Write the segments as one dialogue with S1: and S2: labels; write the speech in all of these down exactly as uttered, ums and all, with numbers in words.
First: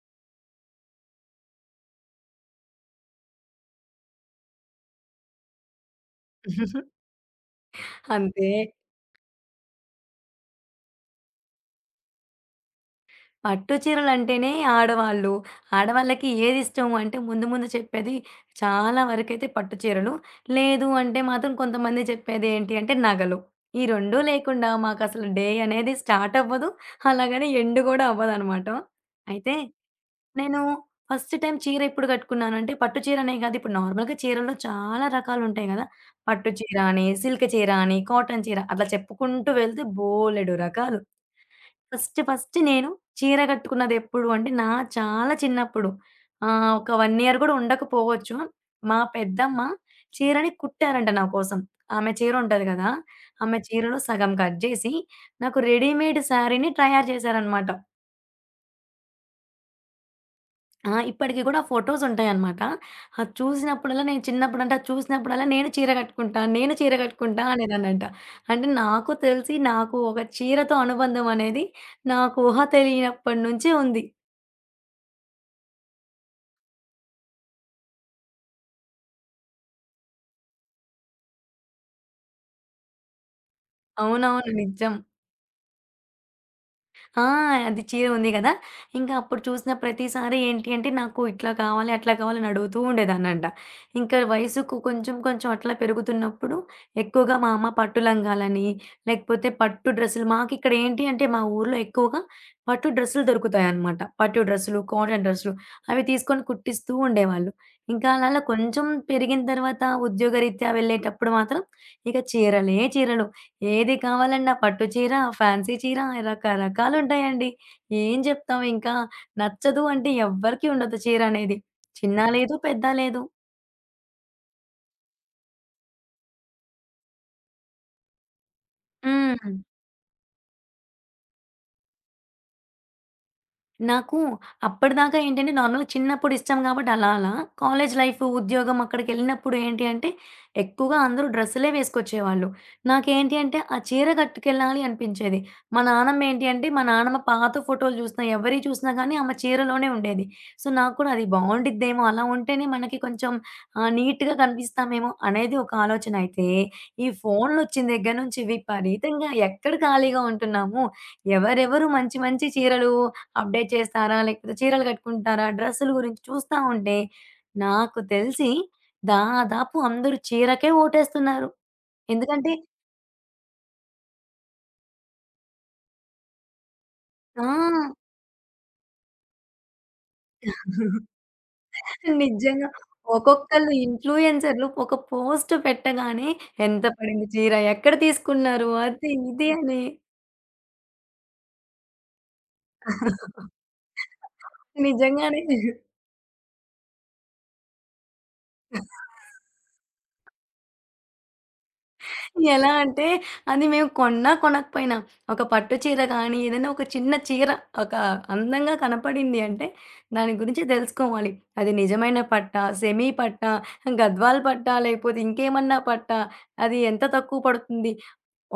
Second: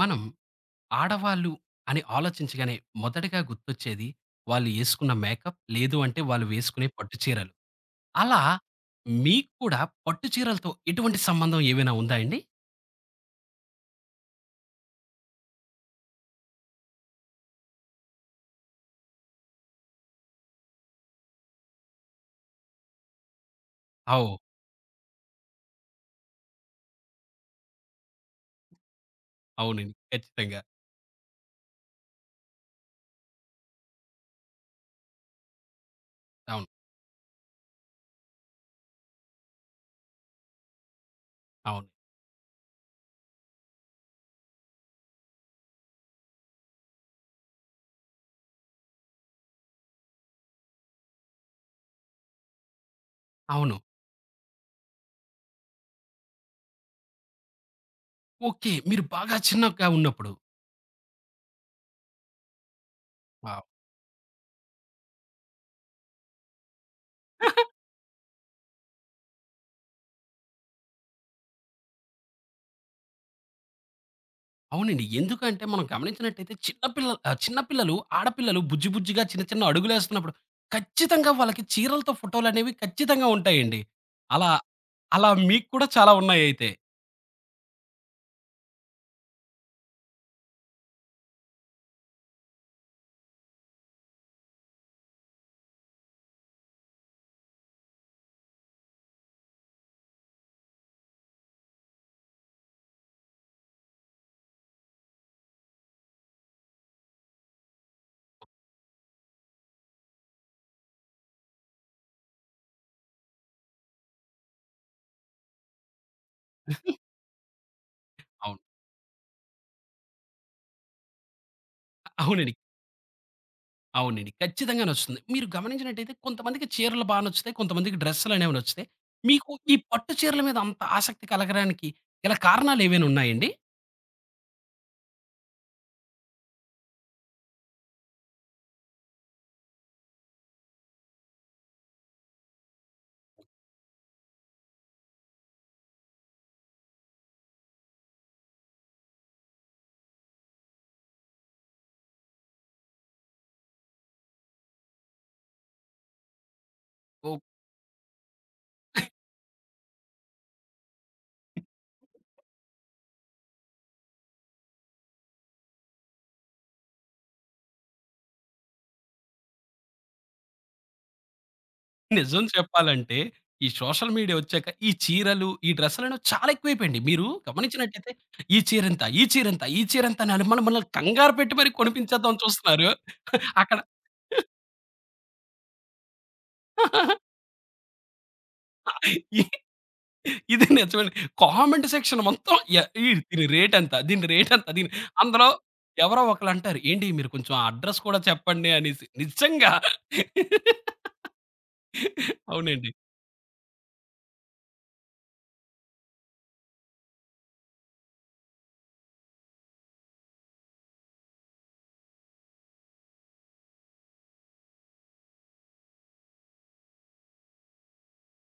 S1: మనం ఆడవాళ్ళు అని ఆలోచించగానే మొదటగా గుర్తొచ్చేది వాళ్ళు యేసుకున్న మేకప్, లేదు అంటే వాళ్ళు వేసుకునే పట్టు చీరలు. అలా
S2: అంతే.
S1: మీకు కూడా పట్టు చీరలతో ఎటువంటి సంబంధం ఏమైనా ఉందా అండి?
S2: పట్టు చీరలంటేనే ఆడవాళ్ళు. ఆడవాళ్ళకి ఏదిష్టం అంటే ముందు ముందు చెప్పేది చాలా వరకైతే పట్టు చీరలు. లేదు అంటే మాత్రం కొంతమంది చెప్పేది ఏంటి అంటే నగలు. ఈ రెండు
S1: ఓహ్!
S2: లేకుండా మాకసలు డే అనేది స్టార్ట్ అవ్వదు. అలాగని ఎండ్ గూడా అవ్వదనమాట. అయితే
S1: అవునండి.
S2: నేను
S1: ఖచ్చితంగా.
S2: ఫస్ట్ టైమ్ చీర ఎప్పుడు కట్టుకున్నానంటే పట్టు చీరనే కాదు. ఇప్పుడు నార్మల్‌గా చీరల్లో చాలా రకాలుంటాయి గదా! పట్టు
S1: అవును.
S2: చీర అని, సిల్క్ చీర అని, కాటన్ చీర అట్లా చెప్పుకుంటూ వెళ్తే బోలెడు రకాలు.
S1: అవును.
S2: ఫస్ట్ ఫస్ట్ నేను చీర కట్టుకున్నదెప్పుడు అంటే, నా చాలా చిన్నప్పుడు. ఆహ్, ఒక ఒకటి ఇయర్ గూడా ఉండకపోవచ్చు. మా పెద్దమ్మ చీరని కుట్టారంట నా కోసం. ఆమె చీరుంటది గదా! ఆమె
S1: అవును.
S2: చీరలో సగం కట్ జేసి, నాకు రెడీమేడ్ శారీని తయారు చేశారనమాట.
S1: ఓకే. మీరు బాగా చిన్నగా ఉన్నప్పుడు.
S2: ఆ! ఇప్పటికి గూడా ఫోటోసుంటాయనమాట. అది
S1: వావ్!
S2: చూసినప్పుడల్లా నేను చిన్నప్పుడంటే, అది చూసినప్పుడల్లా నేను చీర కట్టుకుంటా, నేను చీర కట్టుకుంటా అనేదాన్నంట. అంటే నాకు తెలిసి, నాకు ఒక చీరతో అనుబంధం అనేది నాకు ఊహ తెలియనప్పటి నుంచే ఉంది.
S1: అవునండి. ఎందుకంటే మనం గమనించినట్టయితే చిన్న పిల్లలు ఆహ్, చిన్న పిల్లలు, ఆడపిల్లలు బుజ్జి బుజ్జిగా చిన్న చిన్న అడుగులేస్తున్నప్పుడు ఖచ్చితంగా వాళ్ళకి చీరలతో ఫోటోలనేవి ఖచ్చితంగా ఉంటాయండి.
S2: అవునవును.
S1: అలా,
S2: నిజం.
S1: అలా మీకు కూడా చాలా ఉన్నాయయితే.
S2: ఆ! అది చీర ఉంది గదా! ఇంకా అప్పుడు చూసిన ప్రతిసారి ఏంటి అంటే, నాకు ఇట్లా కావాలి, అట్లా కావాలి అని అడుగుతూ ఉండేదాన్నంట. ఇంకా వయసుకు కొంచెం, కొంచెం అట్లా పెరుగుతున్నప్పుడు ఎక్కువగా మా అమ్మ పట్టు లంగాలని, లేకపోతే పట్టు డ్రెస్సులు మాకిక్కడ ఏంటి అంటే, మా ఊర్లో ఎక్కువగా పట్టు డ్రెస్సులు దొరుకుతాయన్నమాట. పట్టు డ్రెస్సులు, కాటన్ డ్రెస్సులు అవి తీసుకొని కుట్టిస్తూ ఉండేవాళ్ళు. ఇంకా అలా అలా కొంచెం పెరిగిన తర్వాత ఉద్యోగరీత్యా వెళ్ళేటప్పుడు మాత్రం ఇక చీరలే చీరలు. ఏది కావాలన్నా పట్టు చీర, ఫ్యాన్సీ చీర రకరకాలుంటాయండి. ఏం
S1: అవును.
S2: జెప్తాం ఇంకా? నచ్చదు అంటే ఎవ్వరికీ ఉండదు చీరనేది. చిన్నా
S1: అవునండి.
S2: లేదు, పెద్దా లేదు.
S1: అవునండి. ఖచ్చితంగా నచ్చుతుంది. మీరు గమనించినట్టయితే కొంతమందికి చీరలు బా నచ్చుతాయి. కొంతమందికి డ్రెస్సులనేవి నచ్చుతాయి.
S2: హ్మ్.
S1: మీకు ఈ పట్టు చీరల మీద అంత ఆసక్తి కలగడానికి గల కారణాలేవైనా ఉన్నాయండి?
S2: నాకు అప్పటిదాకా ఏంటంటే నార్మల్‌గా చిన్నప్పుడు ఇష్టం గాబట్టి అలా అలా. కాలేజ్ లైఫ్, ఉద్యోగం అక్కడికెళ్ళినప్పుడు ఏంటి అంటే ఎక్కువగా అందరూ డ్రెస్సులే వేసుకొచ్చేవాళ్ళు. నాకేంటి అంటే ఆ చీర కట్టుకెళ్ళాలి అనిపించేది. మా నాన్నమ్మ ఏంటి అంటే మా నాన్నమ్మ పాత ఫోటోలు చూసినా ఎవరియి చూసినా గానీ ఆమె చీరలోనే ఉండేది. సో, నాకు కూడా అది బావుండిద్దేమో అలా ఉంటేనే మనకి కొంచెం ఆహ్, నీట్‌గా కనిపిస్తామేమో అనేది ఒక ఆలోచన. అయితే ఈ ఫోన్‌లొచ్చిన దగ్గర నుంచి విపరీతంగా ఎక్కడ ఖాళీగా ఉంటున్నాము. ఎవరెవరు మంచి మంచి చీరలు అప్‌డేట్ చేస్తారా? లేకపోతే చీరలు కట్టుకుంటారా? డ్రెస్సుల గురించి చూస్తా ఉంటే నాకు తెలిసి దాదాపు అందరూ చీరకే ఓటేస్తున్నారు.
S1: నిజం
S2: ఎందుకంటే
S1: చెప్పాలంటే, ఈ సోషల్ మీడియా వచ్చాక ఈ చీరలు, ఈ డ్రెస్సులనేవి చాలా ఎక్కువైపోయాయండి. మీరు
S2: ఆ!
S1: గమనించినట్టయితే ఈ చీరెంత, ఈ చీరెంత, ఈ చీరెంత అని మనల్ని మనల్ని కంగారు పెట్టి మరి కొనిపించేద్దామని
S2: నిజంగా.
S1: చూస్తున్నారు.
S2: ఒక్కొక్కళ్ళు
S1: అక్కడ
S2: ఇన్‌ఫ్లూయెన్సర్‌లు ఒక పోస్ట్ పెట్టగానే ఎంత పడింది చీర? ఎక్కడ తీసుకున్నారు? అది
S1: ఇ
S2: ఇది అని.
S1: ఇది నిజమండి. కామెంట్ సెక్షన్ మొత్తం య ఈ దీని రేటెంత, దీని రేటెంత, దీని
S2: నిజంగానే.
S1: అందులో ఎవరో ఒకలంటారు, "ఏండి మీరు కొంచెం ఆ అడ్రెస్ కూడా చెప్పండి" అనేసి. నిజంగా.
S2: ఎలా
S1: అవునండి.
S2: అంటే అది మేము కొన్నా, కొనకపోయినా ఒక పట్టు చీర కానీ, ఏదైనా ఒక చిన్న చీర ఒక అందంగా కనపడింది అంటే, దాని గురించి తెలుసుకోవాలి. అది నిజమైన పట్టా, సెమీ పట్టా, గద్వాల్ పట్టా, లేకపోతే ఇంకేమన్నా పట్టా, అది ఎంత తక్కువ పడుతుంది?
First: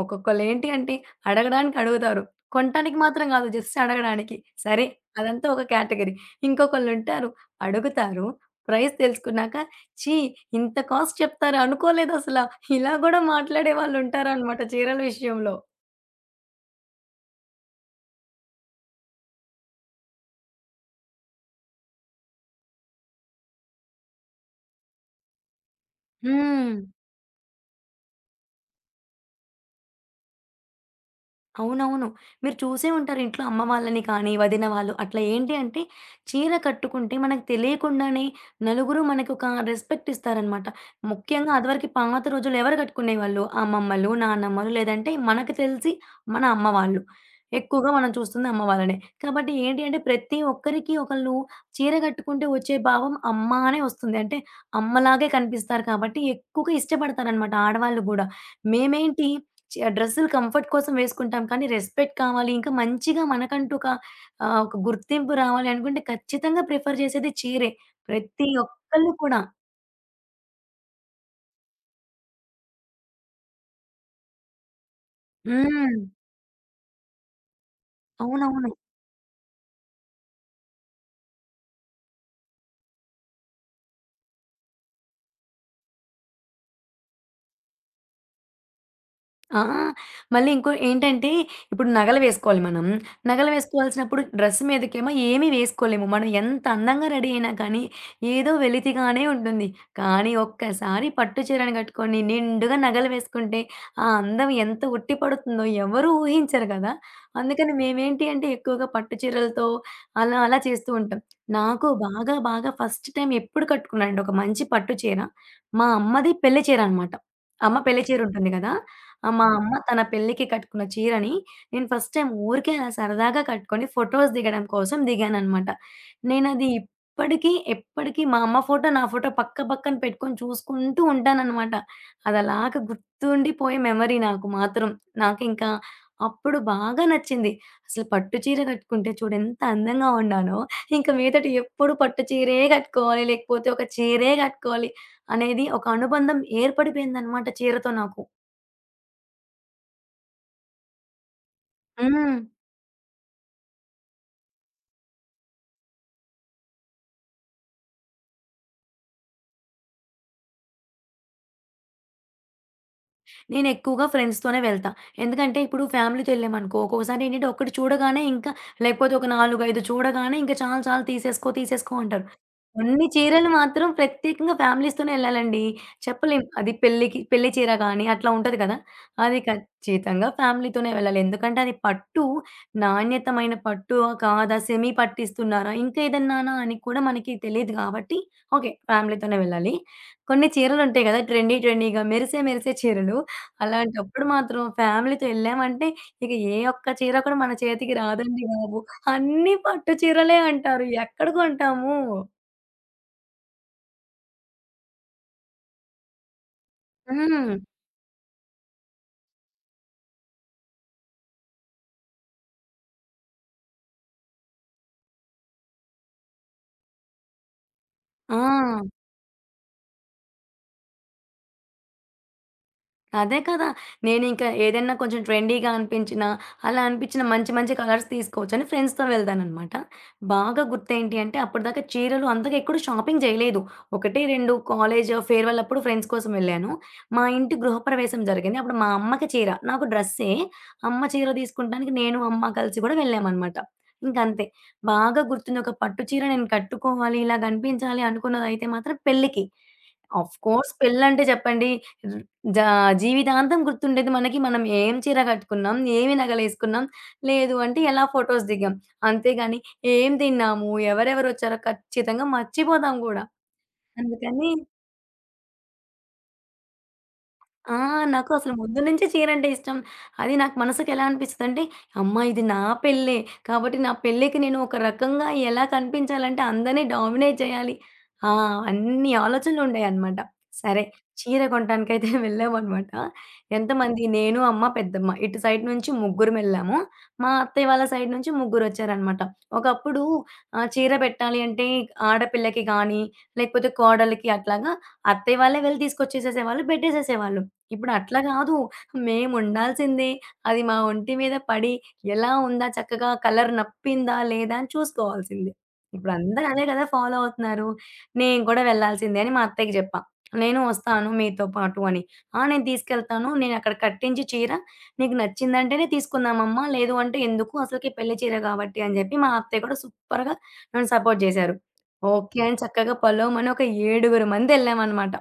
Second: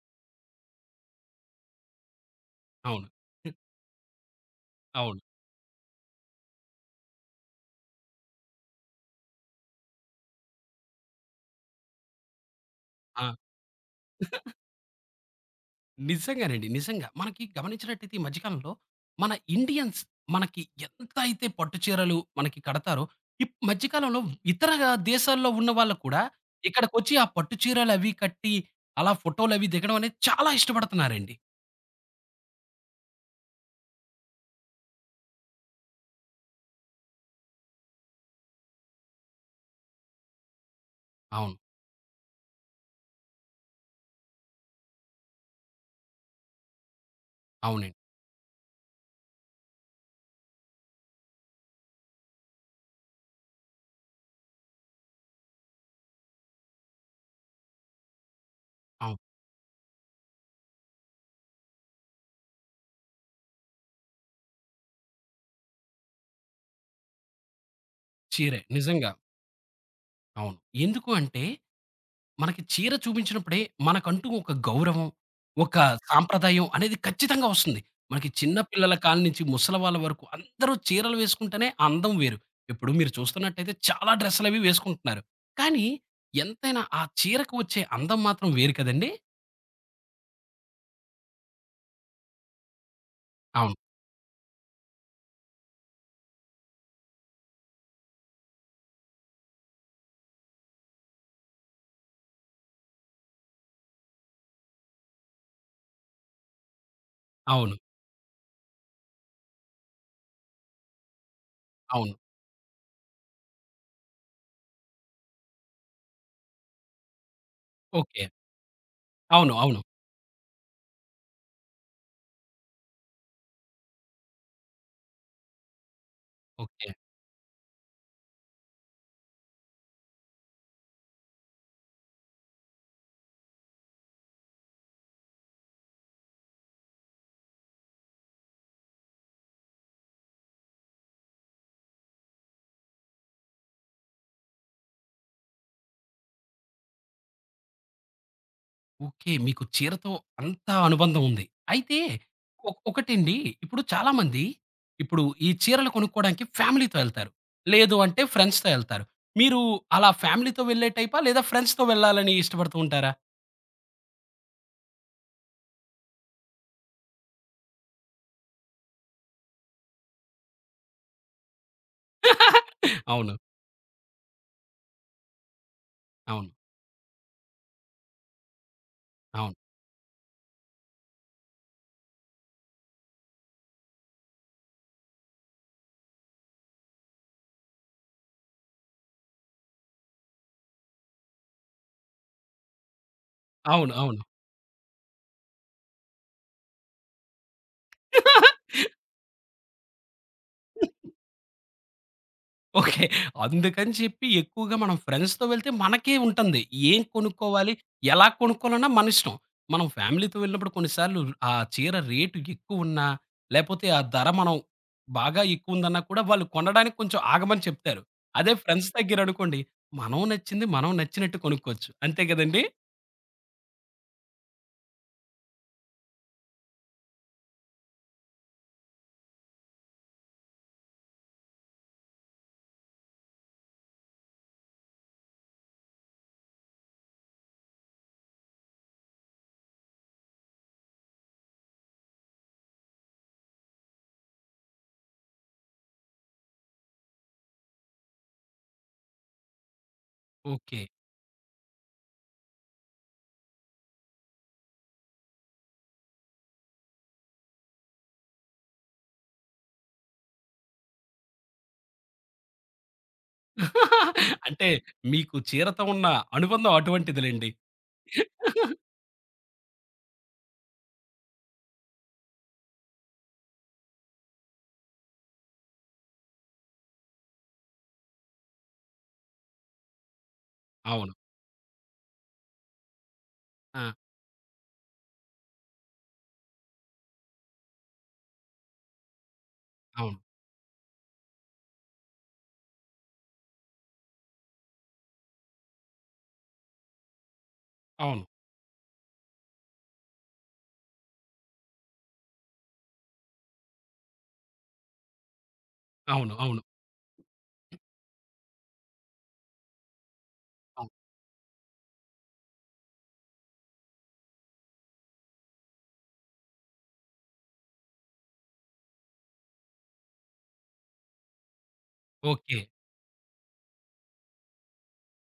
S2: ఒక్కొక్కళ్ళేంటి అంటే అడగడానికి అడుగుతారు. కొనటానికి
S1: అవును.
S2: మాత్రం గాదు. జస్ట్ అడగడానికి. సరే
S1: అవును.
S2: అదంతా ఒక కేటగరీ. ఇంకొకళ్ళుంటారు అడుగుతారు. ప్రైస్ తెలుసుకున్నాక ఛీ! ఇంత కాస్ట్ చెప్తారా అనుకోలేదసల. ఇలా గూడా
S1: ఆ!
S2: మాట్లాడే వాళ్ళుంటారనమాట చీరల విషయంలో.
S1: నిజంగానండి. నిజంగా. మనకి గమనించినట్టయితే ఈ మధ్య కాలంలో మన ఇండియన్స్ మనకి ఎంత అయితే పట్టు చీరలు మనకి కడతారో, ఈ మధ్య కాలంలో ఇతర దేశాల్లో ఉన్న వాళ్ళు కూడా
S2: హ్మ్.
S1: ఇక్కడికొచ్చి ఆ పట్టు చీరలవి కట్టి అలా ఫోటోలవి దిగడం అనేది చాలా ఇష్టపడుతున్నారండి.
S2: అవునవును. మీరు చూసే ఉంటారు ఇంట్లో అమ్మ వాళ్ళని కానీ, వదిన వాళ్ళు అట్లా ఏంటి అంటే చీర కట్టుకుంటే మనకు తెలియకుండానే నలుగురు మనకొక రెస్పెక్ట్ ఇస్తారనమాట. ముఖ్యంగా
S1: అవును.
S2: అదివరకు పాత రోజుల్లో ఎవరు కట్టుకునేవాళ్ళు? అమ్మమ్మలు, నానమ్మలు లేదంటే మనకు తెలిసి మన అమ్మ వాళ్ళు. ఎక్కువగా
S1: అవునండి.
S2: మనం చూస్తుంది అమ్మ వాళ్ళనే. కాబట్టి ఏంటి అంటే ప్రతి ఒక్కరికి ఒకళ్ళు చీర కట్టుకుంటే వచ్చే భావం అమ్మ అనే వస్తుంది. అంటే అమ్మలాగే కనిపిస్తారు కాబట్టి ఎక్కువగా ఇష్టపడతారనమాట ఆడవాళ్ళు గూడా.
S1: అవును.
S2: మేమేంటి ఆ డ్రెస్సులు కంఫర్ట్ కోసం వేసుకుంటాం. కానీ రెస్పెక్ట్ కావాలి. ఇంకా మంచిగా మనకంటూ ఒక ఆహ్, ఒక గుర్తింపు రావాలి అనుకుంటే ఖచ్చితంగా ప్రిఫర్ చేసేది చీరే. ప్రతి
S1: చీరే
S2: ఒక్కళ్ళు
S1: నిజంగా.
S2: కూడా.
S1: అవును. ఎందుకు అంటే మనకి చీర చూపించినప్పుడే మనకంటూ ఒక గౌరవం, ఒక
S2: హ్మ్.
S1: సాంప్రదాయం అనేది ఖచ్చితంగా వస్తుంది. మనకి చిన్న
S2: అవునవును.
S1: పిల్లల కాళ్ళ నుంచి ముసలి వాళ్ళ వరకు అందరూ చీరలు వేసుకుంటేనే ఆ అందం వేరు. ఇప్పుడు మీరు చూస్తున్నట్టయితే చాలా డ్రెస్సులవి వేసుకుంటున్నారు. కానీ ఎంతైనా ఆ చీరకు వచ్చే అందం మాత్రం వేరు కదండీ!
S2: ఆ! మళ్ళీ ఇంకో ఏంటంటే, ఇప్పుడు నగలు వేసుకోవాలి మనం. నగలు
S1: అవును.
S2: వేసుకోవాల్సినప్పుడు డ్రెస్ మీదకేమో ఏమీ వేసుకోలేము. మనం ఎంత అందంగా రెడీ అయినా కానీ, ఏదో వెలితిగానే ఉంటుంది. కానీ ఒక్కసారి పట్టు చీరను కట్టుకొని, నిండుగా నగలు వేసుకుంటే, ఆ అందం ఎంత ఉట్టి పడుతుందో ఎవరు ఊహించరు కదా! అందుకని
S1: అవును.
S2: మేమేంటి అంటే, ఎక్కువగా పట్టు చీరలతో అలా, అలా చేస్తూ ఉంటాం. నాకు
S1: అవును.
S2: బాగా, బాగా ఫస్ట్ టైం ఎప్పుడు కట్టుకున్నానంటే, ఒక మంచి పట్టు చీర, మా అమ్మది పెళ్లి చీర అనమాట. అమ్మ పెళ్లి చీర
S1: ఓకే.
S2: ఉంటుంది కదా! ఆ! మా
S1: అవును.
S2: అమ్మ
S1: అవును.
S2: తన పెళ్ళికి కట్టుకున్న చీరని నేను ఫస్ట్ టైమ్ ఊరికే అలా సరదాగా కట్టుకొని ఫోటోస్ దిగడం కోసం దిగాననమాట. నేనది
S1: ఓకే.
S2: ఇప్పటికి, ఎప్పటికి మా అమ్మ ఫోటో, నా ఫోటో పక్క పక్కన పెట్టుకొని చూసుకుంటూ ఉంటాననమాట. అదలాగా గుర్తుండిపోయే మెమరీ నాకు మాత్రం. నాకింకా అప్పుడు బాగా నచ్చింది. అసలు పట్టు చీర కట్టుకుంటే చూడు ఎంత అందంగా ఉన్నానో, ఇంక మీదట ఎప్పుడు పట్టు చీరే కట్టుకోవాలి, లేకపోతే ఒక చీరే కట్టుకోవాలి అనేది ఒక అనుబంధం ఏర్పడిపోయిందనమాట చీరతో నాకు.
S1: ఓకే. మీకు చీరతో అంత అనుబంధం ఉంది. అయితే
S2: హ్మ్.
S1: ఒ ఒకటండి ఇప్పుడు చాలామంది ఇప్పుడు ఈ చీరలు కొనుక్కోవడానికి ఫ్యామిలీతో ఎళ్తారు. లేదు అంటే ఫ్రెండ్స్‌తో ఎళ్తారు. మీరు అలా ఫ్యామిలీతో వెళ్ళే టైపా? లేదా ఫ్రెండ్స్‌తో వెళ్ళాలని ఇష్టపడుతూ ఉంటారా?
S2: నేనెక్కువగా ఫ్రెండ్స్‌తోనే వెళ్తా. ఎందుకంటే ఇప్పుడు ఫ్యామిలీతో వెళ్ళామనుకో ఒక్కొక్కసారి ఏంటంటే ఒకటి చూడగానే ఇంకా లేకపోతే ఒక నాలుగు, ఐదు చూడగానే ఇంకా చాలు చాలు తీసేసుకో, తీసేసుకో అంటారు. కొన్ని
S1: అవును.
S2: చీరలు మాత్రం ప్రత్యేకంగా ఫ్యామిలీస్‌తోనే ఎళ్ళాలండి. చెప్పలేం.
S1: అవును.
S2: అది పెళ్ళికి పెళ్లి చీర గాని అట్లా ఉంటది కదా! అది
S1: అవును.
S2: ఖచ్చితంగా ఫ్యామిలీతోనే వెళ్ళాలి. ఎందుకంటే అది పట్టు నాణ్యతమైన పట్టు కాదా? సెమీ పట్టిస్తున్నారా? ఇంకా ఏదన్నానా అని కూడా మనకి తెలీదు కాబట్టి ఓకే. ఫ్యామిలీతోనే వెళ్ళాలి. కొన్ని చీరలుంటాయి కదా! ట్రెండీ ట్రెండీగా మెరిసే మెరిసే చీరలు.
S1: అవును. అవును.
S2: అలాంటప్పుడు మాత్రం ఫ్యామిలీతో ఎళ్ళామంటే ఇక ఏ ఒక్క చీర కూడా మన చేతికి రాదండి బాబు. అన్నీ పట్టు చీరలే అంటారు. ఎక్కడ కొంటాము?
S1: ఓకే. అందుకని చెప్పి ఎక్కువగా మనం ఫ్రెండ్స్‌తో వెళ్తే మనకే ఉంటుంది. ఏం
S2: హ్మ్.
S1: కొనుక్కోవాలి, ఎలా కొనుక్కోవాలన్నా మనిష్టం. మనం ఫ్యామిలీతో వెళ్ళినప్పుడు కొన్ని సార్లు ఆ చీర రేటు ఎక్కువున్నా, లేపోతే ఆ ధర మనం బాగా ఎక్కువుందన్నా కూడా వాళ్ళు కొనడానికి కొంచెం ఆగమని చెప్తారు. అదే
S2: ఆ!
S1: ఫ్రెండ్స్ దగ్గరనుకోండి, మనం నచ్చింది మనం నచ్చినట్టు కొనుక్కోవచ్చు. అంతే కదండీ!
S2: అదే కదా! నేనింకా ఏదైనా కొంచెం ట్రెండీగా అనిపించినా, అలా అనిపించిన మంచి మంచి కలర్స్ తీసుకోవచ్చని ఫ్రెండ్స్‌తో వెళ్తాననమాట. బాగా గుర్తేంటి అంటే అప్పటిదాకా చీరలు అంతగా ఎక్కడ షాపింగ్ చేయలేదు. ఒకటి, రెండు కాలేజ్ ఫేర్‌వెల్ అప్పుడు ఫ్రెండ్స్ కోసం వెళ్ళాను. మా ఇంటి గృహప్రవేశం జరిగింది. అప్పుడు మా అమ్మకి చీర, నాకు డ్రెస్సే. అమ్మ చీర తీసుకుంటానికి నేను, అమ్మ కలిసి కూడా వెళ్ళామనమాట. ఇంకంతే. బాగా గుర్తుంది ఒక పట్టు చీర నేను కట్టుకోవాలి, ఇలా కనిపించాలి అనుకున్నదైతే మాత్రం పెళ్ళికి. Of course
S1: okay.
S2: పెళ్ళంటే చెప్పండి జా జీవితాంతం గుర్తుండేది మనకి మనం ఏం చీర కట్టుకున్నాం, ఏమి నగలేసుకున్నాం, లేదు అంటే ఎలా ఫోటోస్ దిగాం. అంతేగాని ఏం తిన్నాము, ఎవరెవరొచ్చారో ఖచ్చితంగా మర్చిపోతాం గూడా. అందుకని
S1: అంటే మీకు చీరతో ఉన్న అనుబంధం అటువంటిదిలెండి.
S2: ఆ! నాకు అసలు ముందు నుంచే చీరంటే ఇష్టం. అది నాకు మనసుకెలా అనిపిస్తదంటే, అమ్మ ఇది నా పెళ్ళే. కాబట్టి నా పెళ్ళికి నేను ఒక రకంగా ఎలా కనిపించాలంటే అందరిని డామినేట్ చేయాలి. ఆ! అన్ని ఆలోచనలుండాయనమాట. సరే
S1: అవును.
S2: చీర కొనటానికైతే వెళ్ళామనమాట.
S1: ఆ!
S2: ఎంతమంది నేను, అమ్మ, పెద్దమ్మ ఇటు సైడ్ నుంచి ముగ్గురం వెళ్ళాము. మా అత్తయ్య వాళ్ళ సైడ్ నుంచి ముగ్గురొచ్చారనమాట. ఒకప్పుడు
S1: అవును.
S2: ఆహ్, చీర పెట్టాలి అంటే ఆడపిల్లకి గానీ, లేకపోతే కోడలికి అట్లాగా అత్తయ్య వాళ్ళే వెళ్ళి తీసుకొచ్చేసేసేవాళ్ళు, పెట్టేసేసేవాళ్ళు. ఇప్పుడు అట్లా
S1: అవును.
S2: గాదు. మేముండాల్సిందే అది మా ఒంటి మీద పడి, ఎలా ఉందా చక్కగా కలర్ నప్పిందా లేదా అని చూసుకోవాల్సిందే.
S1: అవును. అవును.
S2: ఇప్పుడందరూ అదే
S1: అవును.
S2: గదా ఫాలో అవుతున్నారు. నేను కూడా వెళ్ళాల్సిందే అని మా అత్తయ్యకి జెప్పా. "నేను
S1: అవును.
S2: ఒస్తాను మీతో పాటు" అని. "ఆ! నేను తీసుకెళ్తాను. నేనక్కడ కట్టించి చీర నీకు నచ్చిందంటేనే తీసుకుందామమ్మా. లేదు అంటే ఎందుకు అసలకి పెళ్లి చీర గాబట్టి" అని జెప్పి మా అత్తయ్య కూడా సూపర్‌గా నన్ను సపోర్ట్ జేశారు. ఓకే అని
S1: ఓకే.
S2: చక్కగా పొలోమని ఒక ఏడుగురు మందెళ్ళామనమాట.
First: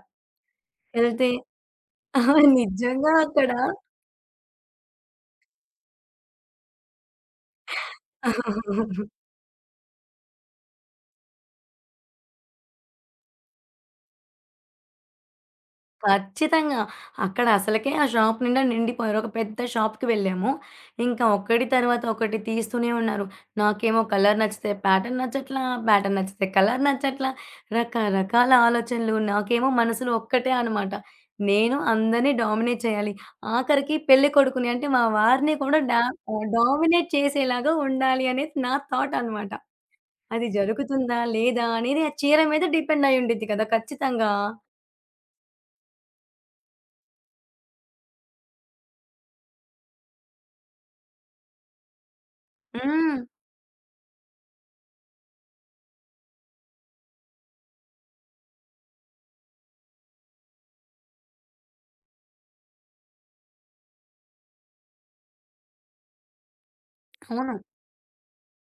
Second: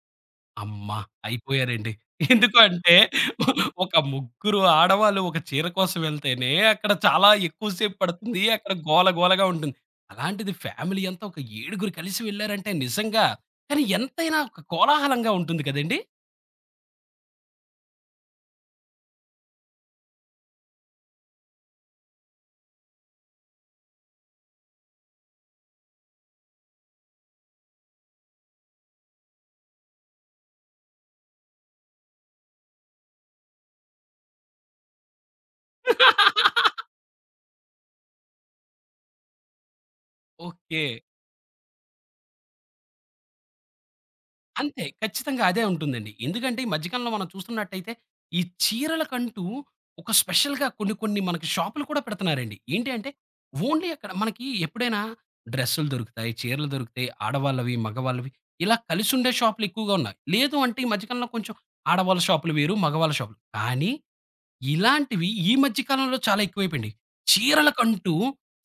S1: అమ్మ!
S2: ఎళ్తే
S1: అయిపోయారండి.
S2: అహా!
S1: ఎందుకు అంటే
S2: నిజంగా అక్కడ
S1: ఒక ముగ్గురు ఆడవాళ్ళు ఒక చీర కోసం వెళ్తేనే అక్కడ చాలా ఎక్కువ సేపు పడుతుంది. అక్కడ గోల గోలగా ఉంటుంది. అలాంటిది ఫ్యామిలీ అంతా ఒక ఏడుగురు కలిసి వెళ్లారంటే నిజంగా కానీ ఎంతైనా ఒక కోలాహలంగా ఉంటుంది కదండీ!
S2: ఖచ్చితంగా. అక్కడ అసలకే ఆ షాప్ నిండా నిండిపోయారు. ఒక పెద్ద షాప్‌కి వెళ్ళాము. ఇంకా ఒకటి తర్వాత ఒకటి తీస్తూనే ఉన్నారు. నాకేమో కలర్ నచ్చితే ప్యాటర్న్ నచ్చట్లా, ప్యాటర్న్ నచ్చితే కలర్ నచ్చట్లా, రకరకాల ఆలోచనలు. నాకేమో మనసులో ఒక్కటే అనమాట. నేను అందరిని డామినేట్ చేయాలి. ఆఖరికి పెళ్ళికొడుకుని అంటే మా వారిని కూడా డా ఆహ్, డామినేట్ చేసేలాగా ఉండాలి అనేది నా థాట్ అనమాట. అది
S1: ఓకే.
S2: జరుగుతుందా? లేదా? అనేది ఆ చీర మీద డిపెండ్ అయ్యుండిద్ది కదా! ఖచ్చితంగా.
S1: అంతే. ఖచ్చితంగా అదే ఉంటుందండి. ఎందుకంటే ఈ మధ్య కాలంలో మనం చూస్తున్నట్టయితే ఈ చీరలకంటూ ఒక స్పెషల్‌గా కొన్ని కొన్ని మనకి షాపులు కూడా పెడుతున్నారండి. ఏంటి అంటే
S2: హ్మ్.
S1: ఓన్లీ అక్కడ మనకి ఎప్పుడైనా డ్రెస్సులు దొరుకుతాయి, చీరలు దొరుకుతాయి. ఆడవాళ్ళవి, మగవాళ్ళవి ఇలా కలిసుండే షాపులు ఎక్కువగా ఉన్నాయి. లేదు అంటే ఈ మధ్య కాలంలో కొంచెం ఆడవాళ్ళ షాపులు వేరు, మగవాళ్ళ షాపులు. కానీ ఇలాంటివి ఈ మధ్య కాలంలో చాలా ఎక్కువైపోయినియి.
S2: అవును.
S1: చీరలకంటూ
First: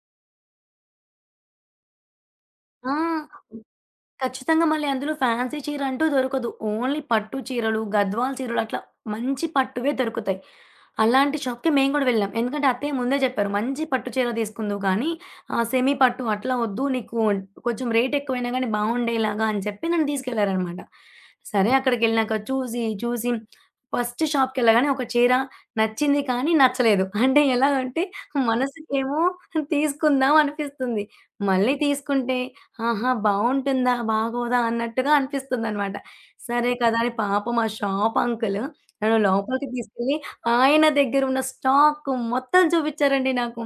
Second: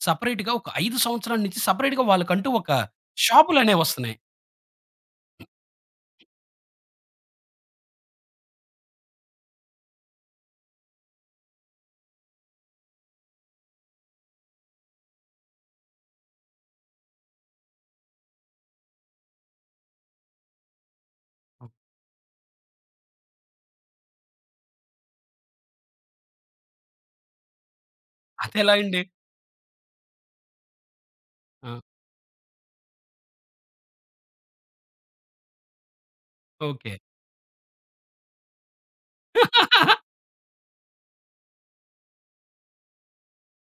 S1: సెపరేట్‌గా ఒక ఐదు సంవత్సరాల నుంచి సెపరేట్‌గా వాళ్ళకంటూ ఒక
S2: ఆ!
S1: షాపులనేవొస్తున్నాయి.
S2: ఖచ్చితంగా మళ్ళీ అందులో ఫ్యాన్సీ చీర అంటూ దొరకదు. ఓన్లీ పట్టు చీరలు, గద్వాల్ చీరలు అట్లా మంచి పట్టువే దొరుకుతాయి. అలాంటి షాప్‌కి మేము కూడా వెళ్ళాం. ఎందుకంటే అత్తయ్య ముందే చెప్పారు. మంచి పట్టు చీర తీసుకుందువు కానీ ఆహ్, సెమీ పట్టు అట్లా వద్దు. నీకు కొంచెం రేట్ ఎక్కువైనా గానీ బాగుండేలాగా అని చెప్పి నన్ను తీసుకెళ్లారనమాట. సరే అక్కడికెళ్ళినాక చూసి, చూసి ఫస్ట్ షాప్‌కెళ్ళగానే ఒక చీర నచ్చింది కానీ నచ్చలేదు. అంటే ఎలా అంటే
S1: అదెలా అండి?
S2: మనసుకేమో తీసుకుందాం అనిపిస్తుంది.
S1: ఆ!
S2: మళ్ళీ తీసుకుంటే ఆహా! బావుంటుందా, బాగోదా అన్నట్టుగా అనిపిస్తుందనమాట. సరే
S1: ఓకే.
S2: కదా! అని పాపం ఆ షాప్ అంకుల్ నన్ను లోపలికి తీసుకెళ్ళి ఆయన దగ్గరున్న స్టాక్ మొత్తం చూపిచ్చారండి నాకు.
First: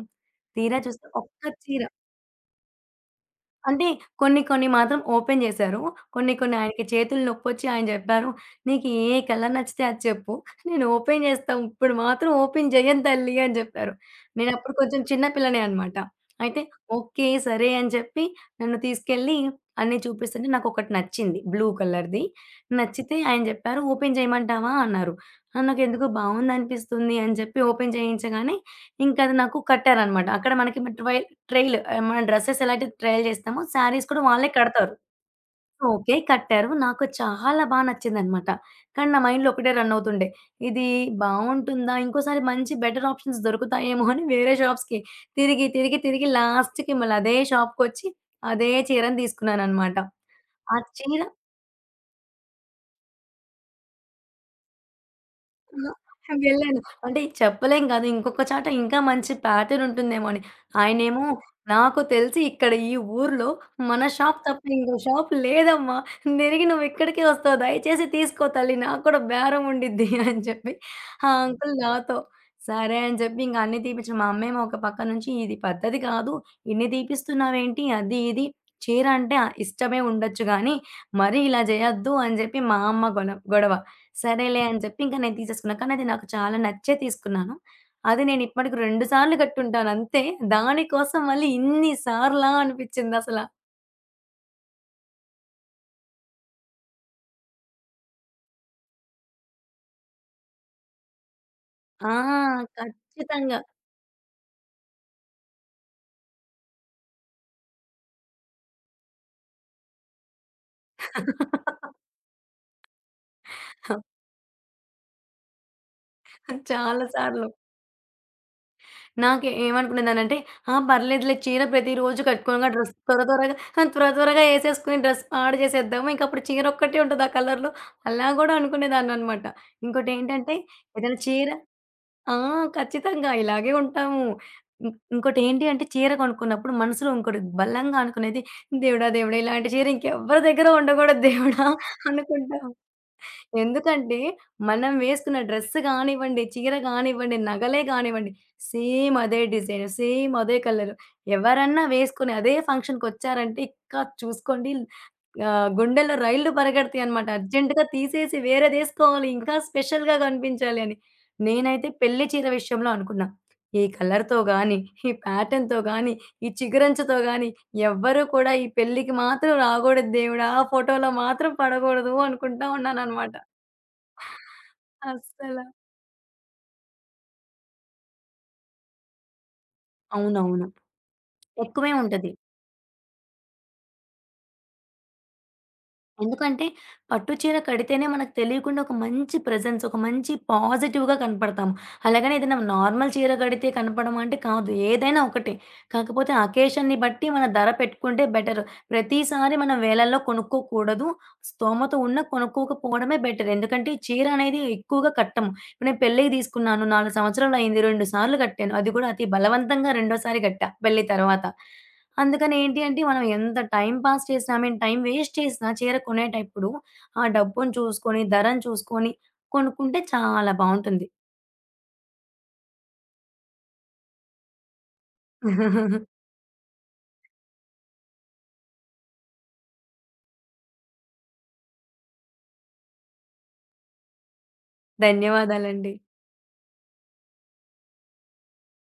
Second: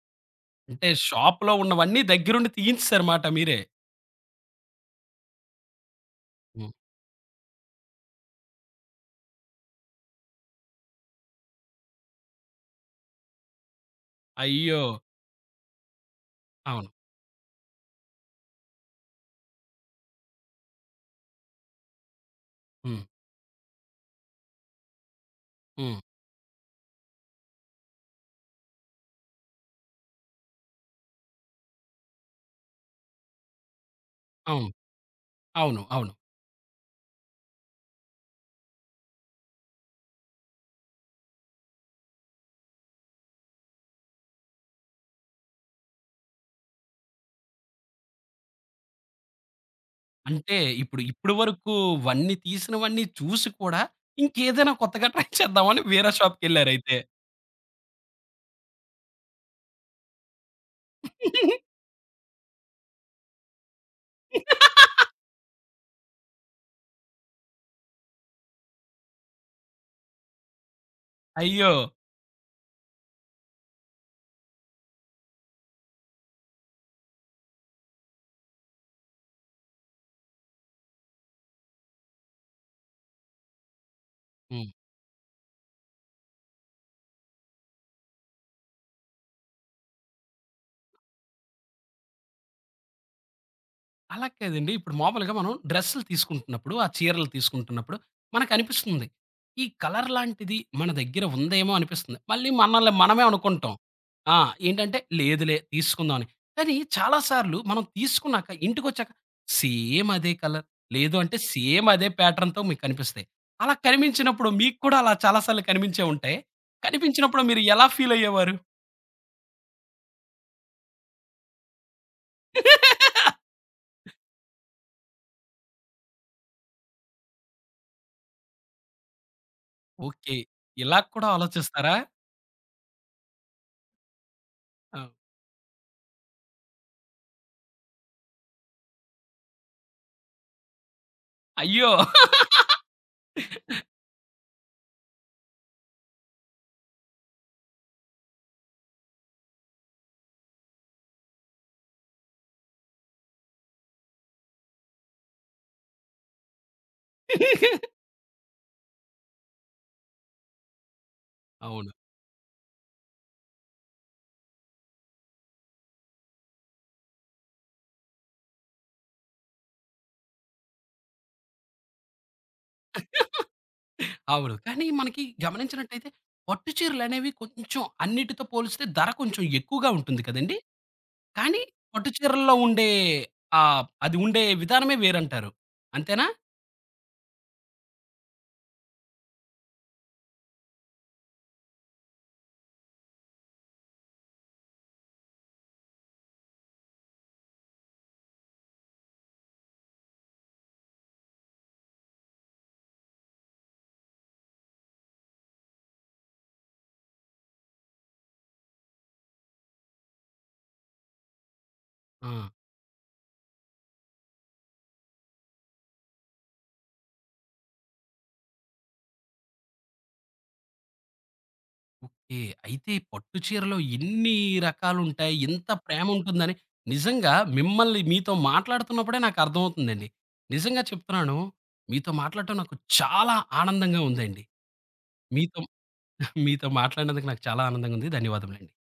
S2: తీరా
S1: అంటే
S2: చూస్తే ఒక్క
S1: షాప్‌లో
S2: చీర
S1: ఉన్నవన్నీ దగ్గరుండి తీయించేసారుమాట మీరే.
S2: అంటే కొన్ని కొన్ని మాత్రం ఓపెన్ చేశారు. కొన్ని కొన్ని
S1: హ్మ్.
S2: ఆయనకి చేతులు నొప్పొచ్చి ఆయన చెప్పారు, "నీకు ఏ కలర్ నచ్చితే అది చెప్పు. నేను ఓపెన్ చేస్తా. ఇప్పుడు మాత్రం ఓపెన్ చేయను తల్లి" అని చెప్పారు. నేనప్పుడు
S1: అయ్యో!
S2: కొంచెం చిన్న పిల్లనే అనమాట. అయితే
S1: అవును.
S2: ఓకే. సరే అని చెప్పి నన్ను తీసుకెళ్ళి అన్నీ చూపిస్తుంటే నాకొకటి నచ్చింది. బ్లూ కలర్‌ది.
S1: హ్మ్.
S2: నచ్చితే ఆయన చెప్పారు, "ఓపెన్ చేయమంటావా?" అన్నారు. ఆహ్,
S1: హ్మ్.
S2: నాకెందుకో బావుందనిపిస్తుంది అని చెప్పి ఓపెన్ చేయించగానే ఇంకది నాకు కట్టారనమాట. అక్కడ మనకి మ ట్రై ట్రైల్ ఆహ్, మన డ్రెసెస్ ఎలాగైతే ట్రైల్ చేస్తామో శారీస్ కూడా వాళ్ళే
S1: అవును.
S2: కడతారు.
S1: అవును. అవును.
S2: ఓకే. కట్టారు. నాకు చాలా బా నచ్చిందనమాట. కానీ నా మైండ్‌లో ఒకటే రన్ అవుతుండే. ఇది బావుంటుందా? ఇంకోసారి మంచి బెటర్ ఆప్షన్స్ దొరుకుతాయేమో అని వేరే షాప్స్‌కి తిరిగి, తిరిగి, తిరిగి లాస్ట్‌కి మళ్ళీ అదే షాప్‌కొచ్చి అదే చీరని తీసుకున్నాననమాట.
S1: అంటే
S2: ఆ
S1: ఇప్పుడు
S2: చీర
S1: ఇప్పుడు వరకు వన్నీ తీసినవన్నీ చూసి కూడా ఇంకేదైనా కొత్తగా ట్రై చేద్దామని వేరే
S2: ఆ! వెళ్ళాను.
S1: షాప్‌కెళ్లారైతే.
S2: అంటే చెప్పలేం కదా! ఇంకొక చోట ఇంకా మంచి ప్యాటర్న్ ఉంటుందేమో అని. ఆయనేమో "నాకు తెలిసి ఇక్కడ ఈ ఊర్లో మన షాప్ తప్ప ఇంకో షాప్ లేదమ్మా! తిరిగి నువ్వు ఇక్కడికే వస్తావు. దయచేసి తీసుకో తల్లి. నాకు కూడా బేరం ఉండిద్ది" అని చెప్పి ఆ
S1: అయ్యో!
S2: అంకుల్ నాతో సరే అని చెప్పి ఇంక అన్నీ తీపిచ్చాం. మా అమ్మేమో ఒక పక్క నుంచి "ఇది పద్ధతి కాదు. ఇన్ని తీపిస్తున్నావేంటి?" అది ఇది. చీర అంటే ఆహ్, ఇష్టమే ఉండొచ్చు గానీ, మరీ ఇలా చేయొద్దు అని చెప్పి మా అమ్మ గొన గొడవ. సరేలే
S1: హ్మ్.
S2: అని చెప్పి ఇంక నేను తీసేసుకున్నా. కానీ అది నాకు చాలా నచ్చే తీసుకున్నాను. అది నేను ఇప్పటికి రెండు సార్లు కట్టుంటాను అంతే. దాని కోసం మళ్ళీ ఇన్ని సార్లా అనిపిచ్చిందసల.
S1: అలా కాదండి. ఇప్పుడు మామూలుగా మనం డ్రెస్సులు తీసుకుంటున్నప్పుడు, ఆ చీరలు తీసుకుంటున్నప్పుడు మనకనిపిస్తుంది. ఈ కలర్ లాంటిది మన దగ్గర ఉందేమో
S2: ఆ!
S1: అనిపిస్తుంది. మళ్ళీ మనల్ని మనమే
S2: ఖచ్చితంగా.
S1: అనుకుంటాం. ఆ! ఏంటంటే లేదులే తీసుకుందాం అని. కానీ చాలా సార్లు మనం తీసుకున్నాక ఇంటికొచ్చాక సేమ్ అదే కలర్, లేదు అంటే సేమ్ అదే ప్యాటర్న్‌తో మీకు కనిపిస్తాయి. అలా కనిపించినప్పుడు మీకు కూడా అలా చాలా సార్లు కనిపించే ఉంటాయి.
S2: చాలా
S1: కనిపించినప్పుడు
S2: సార్లు.
S1: మీరు ఎలా ఫీల్ అయ్యేవారు?
S2: నాకు ఏమనుకునేదాన్నంటే, ఆ! పర్లేదులే చీర ప్రతిరోజు కట్టుకోనుగా డ్రెస్ త్వర త్వరగా ఆ! త్వర త్వరగా ఏసేసుకొని డ్రెస్ పాడు చేసేద్దాము. ఇంకప్పుడు చీరొక్కటే ఉంటది ఆ కలర్‌లో. అలా గూడా అనుకునేదాన్ననమాట.
S1: ఓకే.
S2: ఇంకోటేంటంటే
S1: ఇలా
S2: ఏదైనా
S1: కూడా
S2: చీర
S1: ఆలోచిస్తారా?
S2: ఆ! ఖచ్చితంగా ఇలాగే ఉంటాము. ఇం
S1: ఆ!
S2: ఇంకోటేంటి అంటే చీర కొనుక్కున్నప్పుడు మనసులో ఇంకోటి బలంగా అనుకునేది దేవుడా! దేవుడా! ఇలాంటి చీర ఇంకెవ్వరి దగ్గర ఉండకూడదు దేవుడా!
S1: అయ్యో!
S2: అనుకుంటాం. ఎందుకంటే మనం వేసుకున్న డ్రెస్ గానివ్వండి, చీర గానివ్వండి, నగలే గానివ్వండి సేమ్ అదే డిజైన్, సేమ్ అదే కలర్ ఎవరన్నా వేసుకొని అదే ఫంక్షన్‌కొచ్చారంటే ఇక చూసుకోండి ఆ! గుండెల్లో రైళ్లు పరిగెడతాయన్నమాట. అర్జెంట్‌గా తీసేసి వేరేదేసుకోవాలి. ఇంకా స్పెషల్‌గా కనిపించాలి అని. నేనైతే
S1: అవును.
S2: పెళ్లి చీర విషయంలో అనుకున్నా. ఈ కలర్‌తో గాని, ఈ ప్యాటర్న్‌తో గాని, ఈ చిగురంచుతో గాని ఎవ్వరు కూడా ఈ పెళ్ళికి మాత్రం రాగూడదు దేవుడా! ఆ ఫోటోలో మాత్రం పడగూడదు అనుకుంటా ఉన్నానన్నమాట.
S1: అవును. కానీ మనకి
S2: అస్సల.
S1: గమనించినట్టయితే పట్టు చీరలనేవి కొంచెం అన్నిటితో పోలిస్తే ధర కొంచెం ఎక్కువగా ఉంటుంది కదండీ!
S2: అవునవును.
S1: కానీ
S2: ఎక్కువే
S1: పట్టు
S2: ఉంటది.
S1: చీరల్లో ఉండే ఆహ్, అది ఉండే విధానమే వేరంటారు. అంతేనా?
S2: ఎందుకంటే, పట్టు చీర కడితేనే మనకు తెలియకుండా ఒక మంచి ప్రెజెన్స్, ఒక మంచి పాజిటివ్‌గా కనపడతాము. అలాగని ఏదైనా నార్మల్ చీర కడితే కనపడడం అంటే కాదు. ఏదైనా ఒకటే. కాకపోతే అకేషన్‌ని బట్టి మన ధర పెట్టుకుంటే బెటరు. ప్రతిసారి మనం వేలల్లో కొనుక్కోకూడదు. స్తోమత ఉన్నా కొనుక్కోకపోవడమే బెటర్. ఎందుకంటే, ఈ చీర అనేది ఎక్కువగా కట్టము. ఇప్పుడు నేను పెళ్ళికి తీసుకున్నాను. నాలుగు సంవత్సరాలు అయింది. రెండు సార్లు కట్టాను. అది కూడా అతి బలవంతంగా రెండోసారి కట్టా పెళ్లి తర్వాత.
S1: ఆ!
S2: అందుకని ఏంటి అంటే, మనం ఎంత టైం పాస్ చేసినా, ఐ మీన్ టైం వేస్ట్ చేసినా చీర కొనేటప్పుడు ఆ డబ్బును చూసుకొని, ధరను చూసుకొని కొనుక్కుంటే చాలా బావుంటుంది.
S1: ఓకే. అయితే పట్టు చీరలో ఇన్ని రకాలుంటాయి, ఇంత ప్రేముంటుందని నిజంగా మిమ్మల్ని మీతో మాట్లాడుతున్నప్పుడే నాకర్థమవుతుందండి. నిజంగా చెప్తున్నాను. మీతో మాట్లాడటం నాకు చాలా ఆనందంగా ఉందండి. మీతో
S2: ధన్యవాదాలండి.
S1: మీతో మాట్లాడినందుకు నాకు చాలా ఆనందంగా ఉంది. ధన్యవాదములండి.